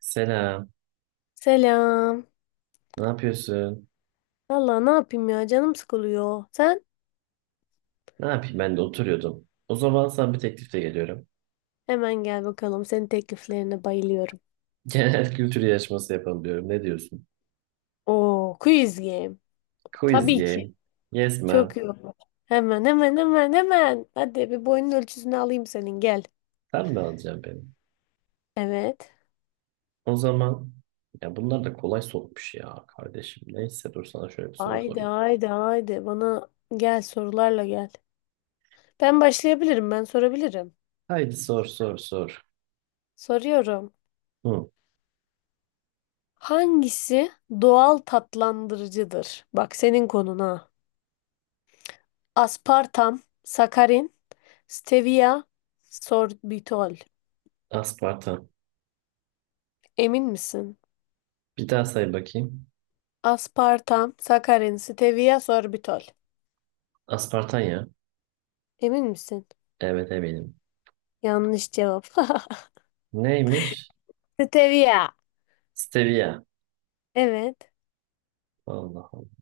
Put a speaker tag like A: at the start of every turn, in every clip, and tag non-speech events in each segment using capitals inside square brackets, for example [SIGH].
A: Selam.
B: Selam.
A: Ne yapıyorsun?
B: Valla ne yapayım ya canım sıkılıyor. Sen
A: Ne yapayım, ben de oturuyordum. O zaman sana bir teklifte geliyorum.
B: hemen gel bakalım. Senin tekliflerine bayılıyorum.
A: [LAUGHS] Genel kültür yarışması yapalım diyorum. Ne diyorsun?
B: Oo, quiz game.
A: Quiz
B: Tabii ki.
A: game. Yes
B: Çok
A: ma'am.
B: iyi olur. Hemen hemen hemen hemen. Hadi bir boyun ölçüsünü alayım senin gel.
A: Sen mi alacaksın beni?
B: Evet.
A: O zaman ya bunlar da kolay sormuş ya kardeşim. Neyse, dur sana şöyle bir soru
B: Haydi
A: sorayım.
B: haydi haydi. Bana gel sorularla gel. Ben başlayabilirim ben sorabilirim.
A: Haydi sor sor sor.
B: Soruyorum.
A: Hı,
B: Hangisi doğal tatlandırıcıdır? Bak senin konuna. Aspartam, sakarin, stevia sorbitol.
A: aspartam.
B: Emin misin?
A: Bir daha say bakayım.
B: Aspartam, sakarin, stevia sorbitol.
A: Aspartan ya.
B: Emin misin?
A: Evet, eminim.
B: Yanlış cevap.
A: Neymiş?
B: [LAUGHS] Stevia.
A: Stevia.
B: Evet.
A: Allah Allah.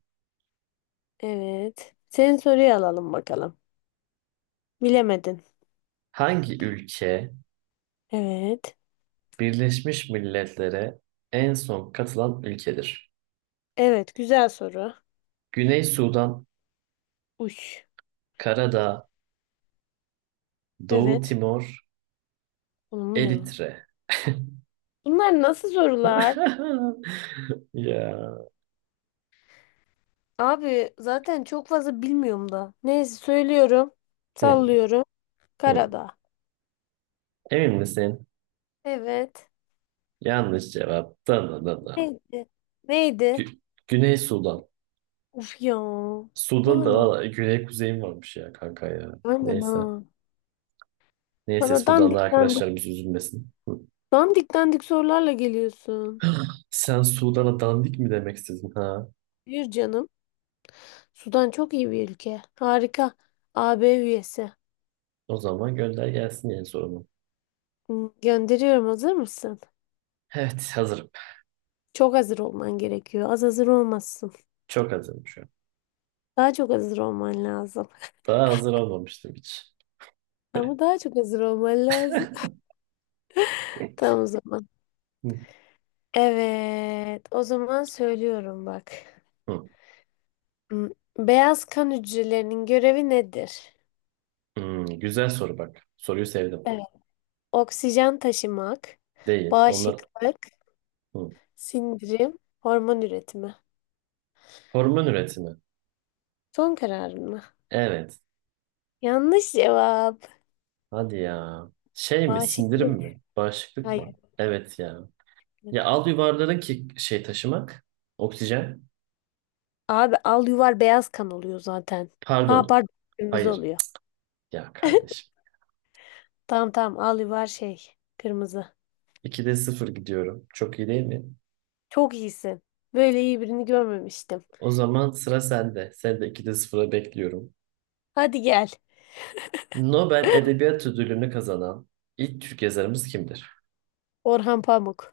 B: Evet. Senin soruyu alalım bakalım. Bilemedin.
A: Hangi ülke
B: Evet.
A: Birleşmiş Milletler'e en son katılan ülkedir?
B: Evet, güzel soru.
A: Güney Sudan,
B: Uş.
A: Karadağ, Doğu
B: Evet.
A: Timor,
B: Oğlum bu ne lan?
A: Eritre.
B: Bunlar nasıl sorular?
A: [LAUGHS] Ya.
B: Abi zaten çok fazla bilmiyorum da. Neyse söylüyorum.
A: Hı,
B: Sallıyorum.
A: hı.
B: Karadağ.
A: Emin misin?
B: Evet.
A: Yanlış cevap. Da, da, da, da.
B: Neydi? Neydi?
A: Gü- Güney Sudan.
B: Of ya. Ne
A: Sudan'da
B: alaka?
A: valla güney kuzeyim varmış ya kanka ya.
B: Aynen
A: Neyse.
B: ha.
A: Neyse,
B: Bana
A: Sudan'da
B: dandik dandik.
A: arkadaşlarımız üzülmesin. Hı.
B: Dandik dandik sorularla geliyorsun.
A: [GASPS] Sen Sudan'a dandik mi demek istedin ha?
B: Yürü canım. Sudan çok iyi bir ülke. Harika. AB üyesi.
A: O zaman gönder gelsin yeni sorumu.
B: Hı, gönderiyorum. Hazır mısın?
A: Evet, hazırım.
B: Çok hazır olman gerekiyor. Az hazır olmazsın.
A: Çok hazırım şu an.
B: Daha çok hazır olman lazım.
A: Daha hazır olmamıştım hiç.
B: Ama
A: [LAUGHS]
B: daha çok hazır olman lazım. [LAUGHS] Tamam o zaman.
A: Hı,
B: Evet. O zaman söylüyorum bak.
A: hı.
B: Hı, beyaz kan hücrelerinin görevi nedir?
A: Hmm, güzel soru bak. Soruyu sevdim.
B: Ee, Oksijen taşımak,
A: Değil. Onlar.
B: bağışıklık,
A: Hı.
B: sindirim, hormon üretimi.
A: Hormon üretimi.
B: Son kararın mı?
A: Evet.
B: Yanlış cevap.
A: Hadi ya. Şey mi? Sindirim
B: Bağışıklık.
A: mi? Bağışıklık
B: Hayır.
A: mı? Evet ya. Ya al yuvarların ki şey taşımak. Oksijen.
B: Abi al yuvar beyaz kan oluyor zaten. Ha
A: Pardon.
B: pardon, kırmızı
A: Hayır.
B: oluyor.
A: Ya kardeşim.
B: Tamam tamam, al yuvar şey, kırmızı.
A: 2'de sıfır gidiyorum. Çok iyi değil mi?
B: Çok iyisin. Böyle iyi birini görmemiştim.
A: O zaman sıra sende. Sen de 2'de 0'a bekliyorum.
B: Hadi gel.
A: Nobel Edebiyat Ödülünü kazanan ilk Türk yazarımız kimdir?
B: Orhan Pamuk.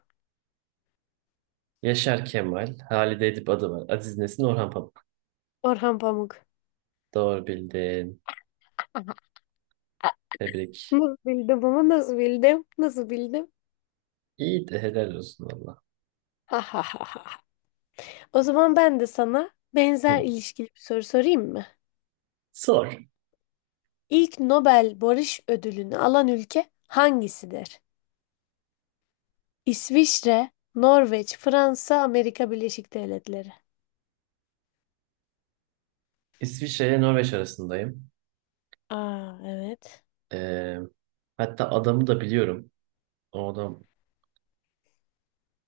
A: Yaşar Kemal, Halide Edip adı var. Aziz Nesin, Orhan Pamuk.
B: Orhan Pamuk.
A: Doğru bildin.
B: Ah,
A: Tebrik.
B: nasıl bildim ama nasıl bildim? Nasıl bildim?
A: İyi de helal olsun valla.
B: Ha ha ha ha. O zaman ben de sana benzer
A: Hı.
B: ilişkili bir soru sorayım mı?
A: Sor.
B: İlk Nobel Barış Ödülünü alan ülke hangisidir? İsviçre, Norveç, Fransa, Amerika Birleşik Devletleri.
A: İsviçre ile Norveç arasındayım.
B: Aa evet.
A: Ee, Hatta adamı da biliyorum. O adam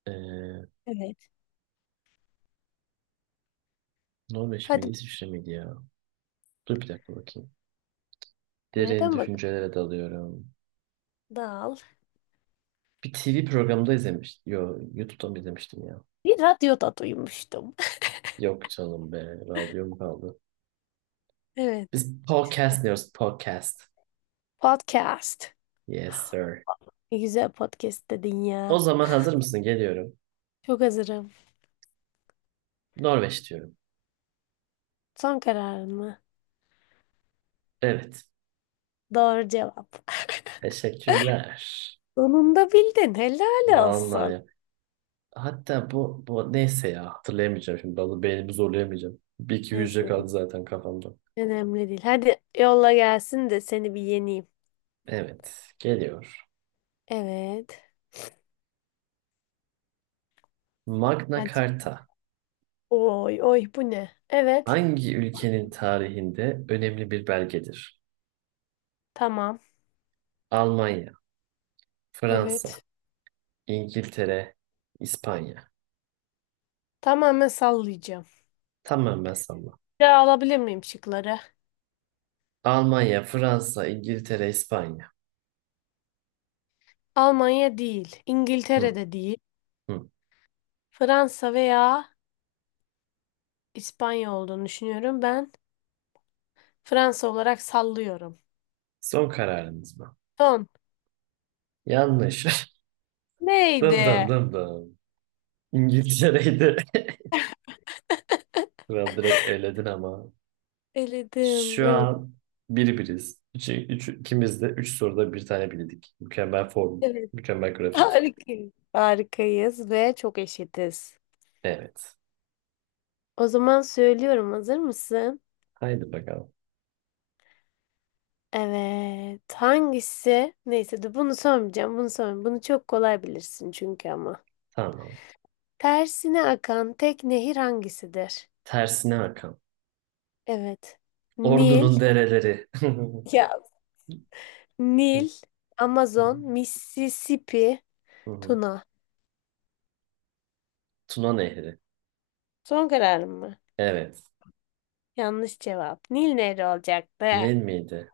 A: ee,
B: Evet.
A: Norveç miydi,
B: Hadi
A: İsviçre miydi ya? Dur bir dakika bakayım. Derin
B: nereden bak?
A: düşüncelere dalıyorum.
B: Dal.
A: Bir TV programında izlemiştim. Yo, YouTube'dan mı izlemiştim ya?
B: Bir radyoda duymuştum. [LAUGHS]
A: Yok canım be, radyom kaldı.
B: Evet.
A: Biz podcast diyoruz, podcast.
B: Podcast.
A: Yes sir.
B: Ne güzel podcast dedin
A: O
B: ya.
A: zaman hazır mısın? Geliyorum.
B: Çok hazırım.
A: Norveç diyorum.
B: Son kararın mı?
A: Evet.
B: Doğru cevap.
A: Teşekkürler.
B: Sonunda bildin. Helal olsun.
A: Vallahi. Hatta bu neyse ya, hatırlayamayacağım şimdi. Bazı beynimi zorlayamayacağım. Bir iki hücre
B: Neyse.
A: kaldı zaten kafamda.
B: Önemli değil. Hadi yolla gelsin de seni bir yeneyim.
A: Evet. Geliyor.
B: Evet.
A: Magna
B: Hadi.
A: Carta
B: Oy oy bu ne? Evet.
A: hangi ülkenin tarihinde önemli bir belgedir?
B: Tamam.
A: Almanya, Fransa,
B: Evet.
A: İngiltere, İspanya.
B: Tamamen sallayacağım.
A: Tamam, ben salla.
B: Bir daha alabilir miyim şıkları?
A: Almanya, Fransa, İngiltere, İspanya.
B: Almanya değil.
A: Hı,
B: İngiltere'de değil.
A: hı.
B: Fransa veya İspanya olduğunu düşünüyorum. Ben Fransa olarak sallıyorum.
A: Son kararınız mı?
B: Son.
A: Yanlış. [LAUGHS] Dım dım
B: Neydi?
A: dım dım. İngiltere'ydi. [LAUGHS] Kral, direkt eledin ama.
B: Eledim.
A: Şu
B: Evet.
A: an bir biriz. Üç, üç, ikimiz de üç soruda bir tane bildik. Mükemmel form,
B: Evet.
A: mükemmel grafik.
B: Harikayız. Harikayız ve çok eşitiz.
A: Evet.
B: O zaman söylüyorum. Hazır mısın?
A: Haydi bakalım.
B: Evet. Hangisi? Neyse de bunu sormayacağım. Bunu sormayacağım. Bunu çok kolay bilirsin çünkü ama.
A: Tamam.
B: Tersine akan tek nehir hangisidir?
A: Tersine akan.
B: Evet. Nil,
A: Ordunun dereleri. [LAUGHS]
B: ya Nil, Amazon, Mississippi, Tuna.
A: Tuna Nehri.
B: Son kararım mı?
A: Evet.
B: Yanlış cevap. Nil nehri olacaktı.
A: Ne miydi?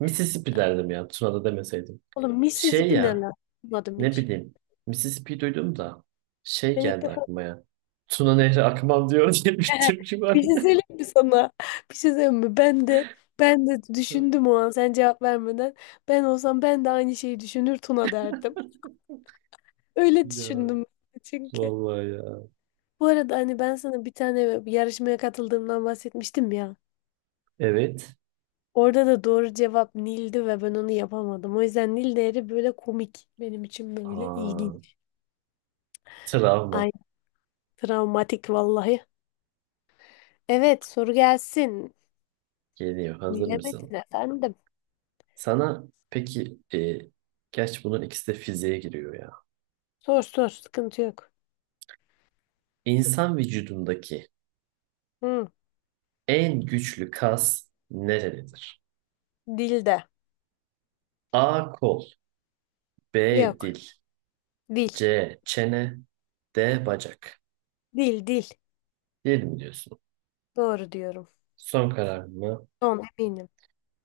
A: Mississippi derdim ya. Tuna'da demeseydim.
B: Oğlum
A: Şey
B: Mississippi ne
A: ya.
B: lan? Bilmadım
A: Ne
B: hiç.
A: bileyim. Mississippi duydum da şey
B: Ben ilk
A: geldi
B: defa
A: aklıma ya. Tuna Nehri akmam diyor [LAUGHS] diye bir
B: [LAUGHS]
A: türkü var.
B: bir şey
A: [LAUGHS]
B: söyleyeyim mi sana? Bir şey söyleyeyim mi? Ben de düşündüm o an sen cevap vermeden. Ben olsam ben de aynı şeyi düşünür Tuna derdim. Öyle
A: Ya
B: düşündüm çünkü.
A: vallahi ya.
B: Bu arada hani ben sana bir tane bir yarışmaya katıldığımdan bahsetmiştim ya.
A: Evet.
B: Orada da doğru cevap Nil'di ve ben onu yapamadım. O yüzden Nil değeri böyle komik. Benim için böyle
A: Aa,
B: ilginç.
A: travma
B: Ay travmatik vallahi. Evet soru gelsin.
A: geliyor. Hazır mısın?
B: Bilemedin efendim.
A: Sana peki gerçi bunun ikisi de fiziğe giriyor ya.
B: Sor sor sıkıntı yok.
A: İnsan vücudundaki
B: Hı,
A: en güçlü kas nerededir?
B: dilde.
A: A kol, B dil,
B: Yok. Dil.
A: C çene, D bacak.
B: Dil dil.
A: Değil mi diyorsun?
B: Doğru diyorum.
A: Son karar mı?
B: Son eminim.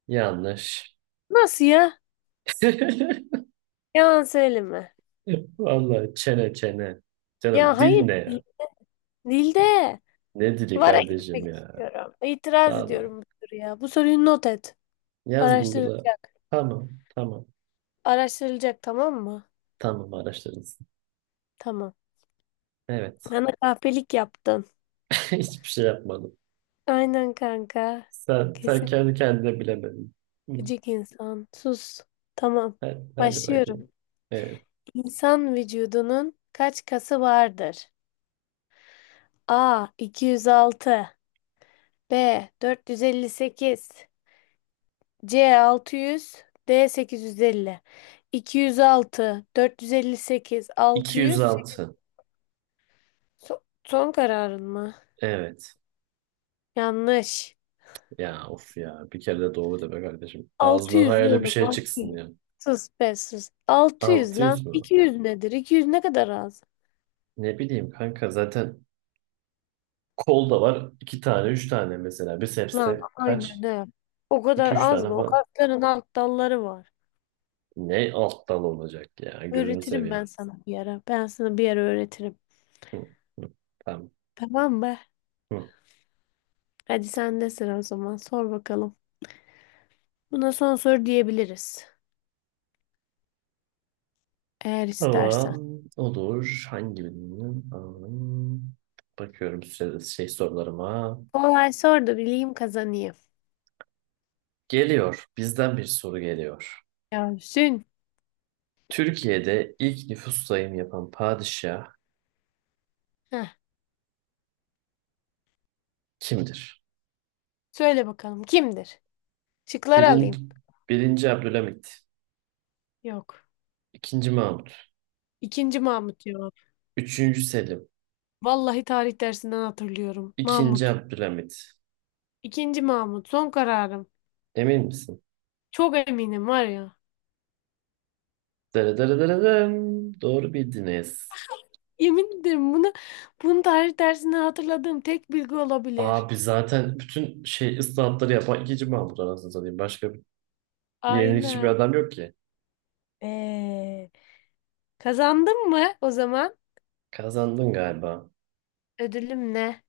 A: Yanlış.
B: Nasıl ya?
A: [LAUGHS]
B: Yalan söyleme.
A: Vallahi çene çene. Canım
B: Ya
A: dil
B: hayır.
A: ne ya?
B: Dilde.
A: Ne dili
B: Vara
A: kardeşim
B: gitmek
A: ya?
B: istiyorum. İtiraz
A: Vallahi.
B: ediyorum bu soruya. Bu soruyu not et.
A: Yaz Google'a.
B: Araştırılacak.
A: Tamam, tamam,
B: Araştırılacak tamam mı?
A: tamam araştırırız.
B: Tamam.
A: Evet.
B: Bana kahpelik yaptın.
A: [LAUGHS] Hiçbir şey yapmadım.
B: Aynen kanka.
A: Sen
B: Kesin
A: kendi kendine bilemedin. Hı.
B: gıcık insan. Sus. Tamam.
A: Hadi, hadi bakayım.
B: Başlıyorum.
A: Evet.
B: İnsan vücudunun kaç kası vardır? A 206, B 458, C 600, D 850. 206, 458, 600.
A: 206.
B: Son kararın mı?
A: Evet.
B: Yanlış.
A: Ya of ya. Bir kere de doğru de be kardeşim. Ağzından
B: 600
A: hayali bir
B: oğlum.
A: şey
B: 600.
A: çıksın ya.
B: Sus be sus. 600 lan.
A: 600 mü?
B: 200 nedir? 200 ne kadar az?
A: Ne bileyim kanka, zaten kolda var iki tane, üç tane mesela.
B: Lan
A: Biceps'te
B: aynen
A: kaç?
B: ne? O
A: İki
B: kadar
A: üç
B: az
A: tane
B: mı? O
A: falan.
B: kasların alt dalları var.
A: Ne alt dal olacak ya? Gözünü
B: Öğretirim ben
A: seveyim.
B: sana bir ara. Ben sana bir ara öğretirim.
A: Hı, hı, tamam.
B: Tamam mı?
A: Hı.
B: Hadi sen de sıra o zaman. Sor bakalım. Buna son soru diyebiliriz. Eğer istersen.
A: Tamam. Olur. Hangi birinin? Tamam. Bakıyorum size şey sorularıma.
B: Kolay sor da bileyim kazanayım.
A: Geliyor. Bizden bir soru geliyor.
B: Yasin.
A: Türkiye'de ilk nüfus sayımı yapan padişah
B: Heh.
A: kimdir?
B: Söyle bakalım kimdir? Şıkları
A: Birinci,
B: alayım.
A: Birinci Abdülhamit.
B: Yok.
A: İkinci Mahmut.
B: İkinci Mahmut cevap.
A: Üçüncü Selim.
B: Vallahi tarih dersinden hatırlıyorum.
A: İkinci
B: Mahmut.
A: Abdülhamit.
B: İkinci Mahmut. Son kararım.
A: Emin misin?
B: Çok eminim var ya.
A: Dırıdırıdırım. Doğru bildiniz.
B: Yemin ederim bunu, bunu tarih dersinden hatırladığım tek bilgi olabilir.
A: Abi zaten bütün şey ıslahatları yapan ikinci Mahmut anasını satayım. Başka bir yenilikçi bir
B: Aynen.
A: adam yok ki.
B: Ee, Kazandın mı o zaman?
A: Kazandın galiba.
B: Ödülüm ne?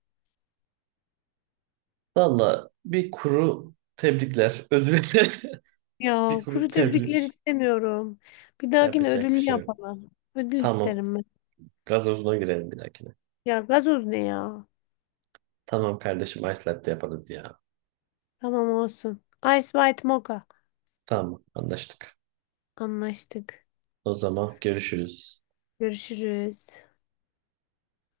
A: Valla bir kuru tebrikler. Ödül. [LAUGHS]
B: Ya
A: Bir
B: kuru
A: kuru
B: tebrikler
A: tebrik.
B: istemiyorum. Bir dahakine
A: Yapacak bir
B: ödüllü
A: şey yok.
B: yapalım. Ödül
A: Tamam.
B: isterim ben.
A: Gazozuna girelim bir dahakine.
B: Ya gazoz ne ya?
A: Tamam kardeşim, ice latte yaparız ya.
B: Tamam olsun. Ice White Mocha.
A: Tamam, anlaştık.
B: Anlaştık.
A: O zaman görüşürüz.
B: Görüşürüz.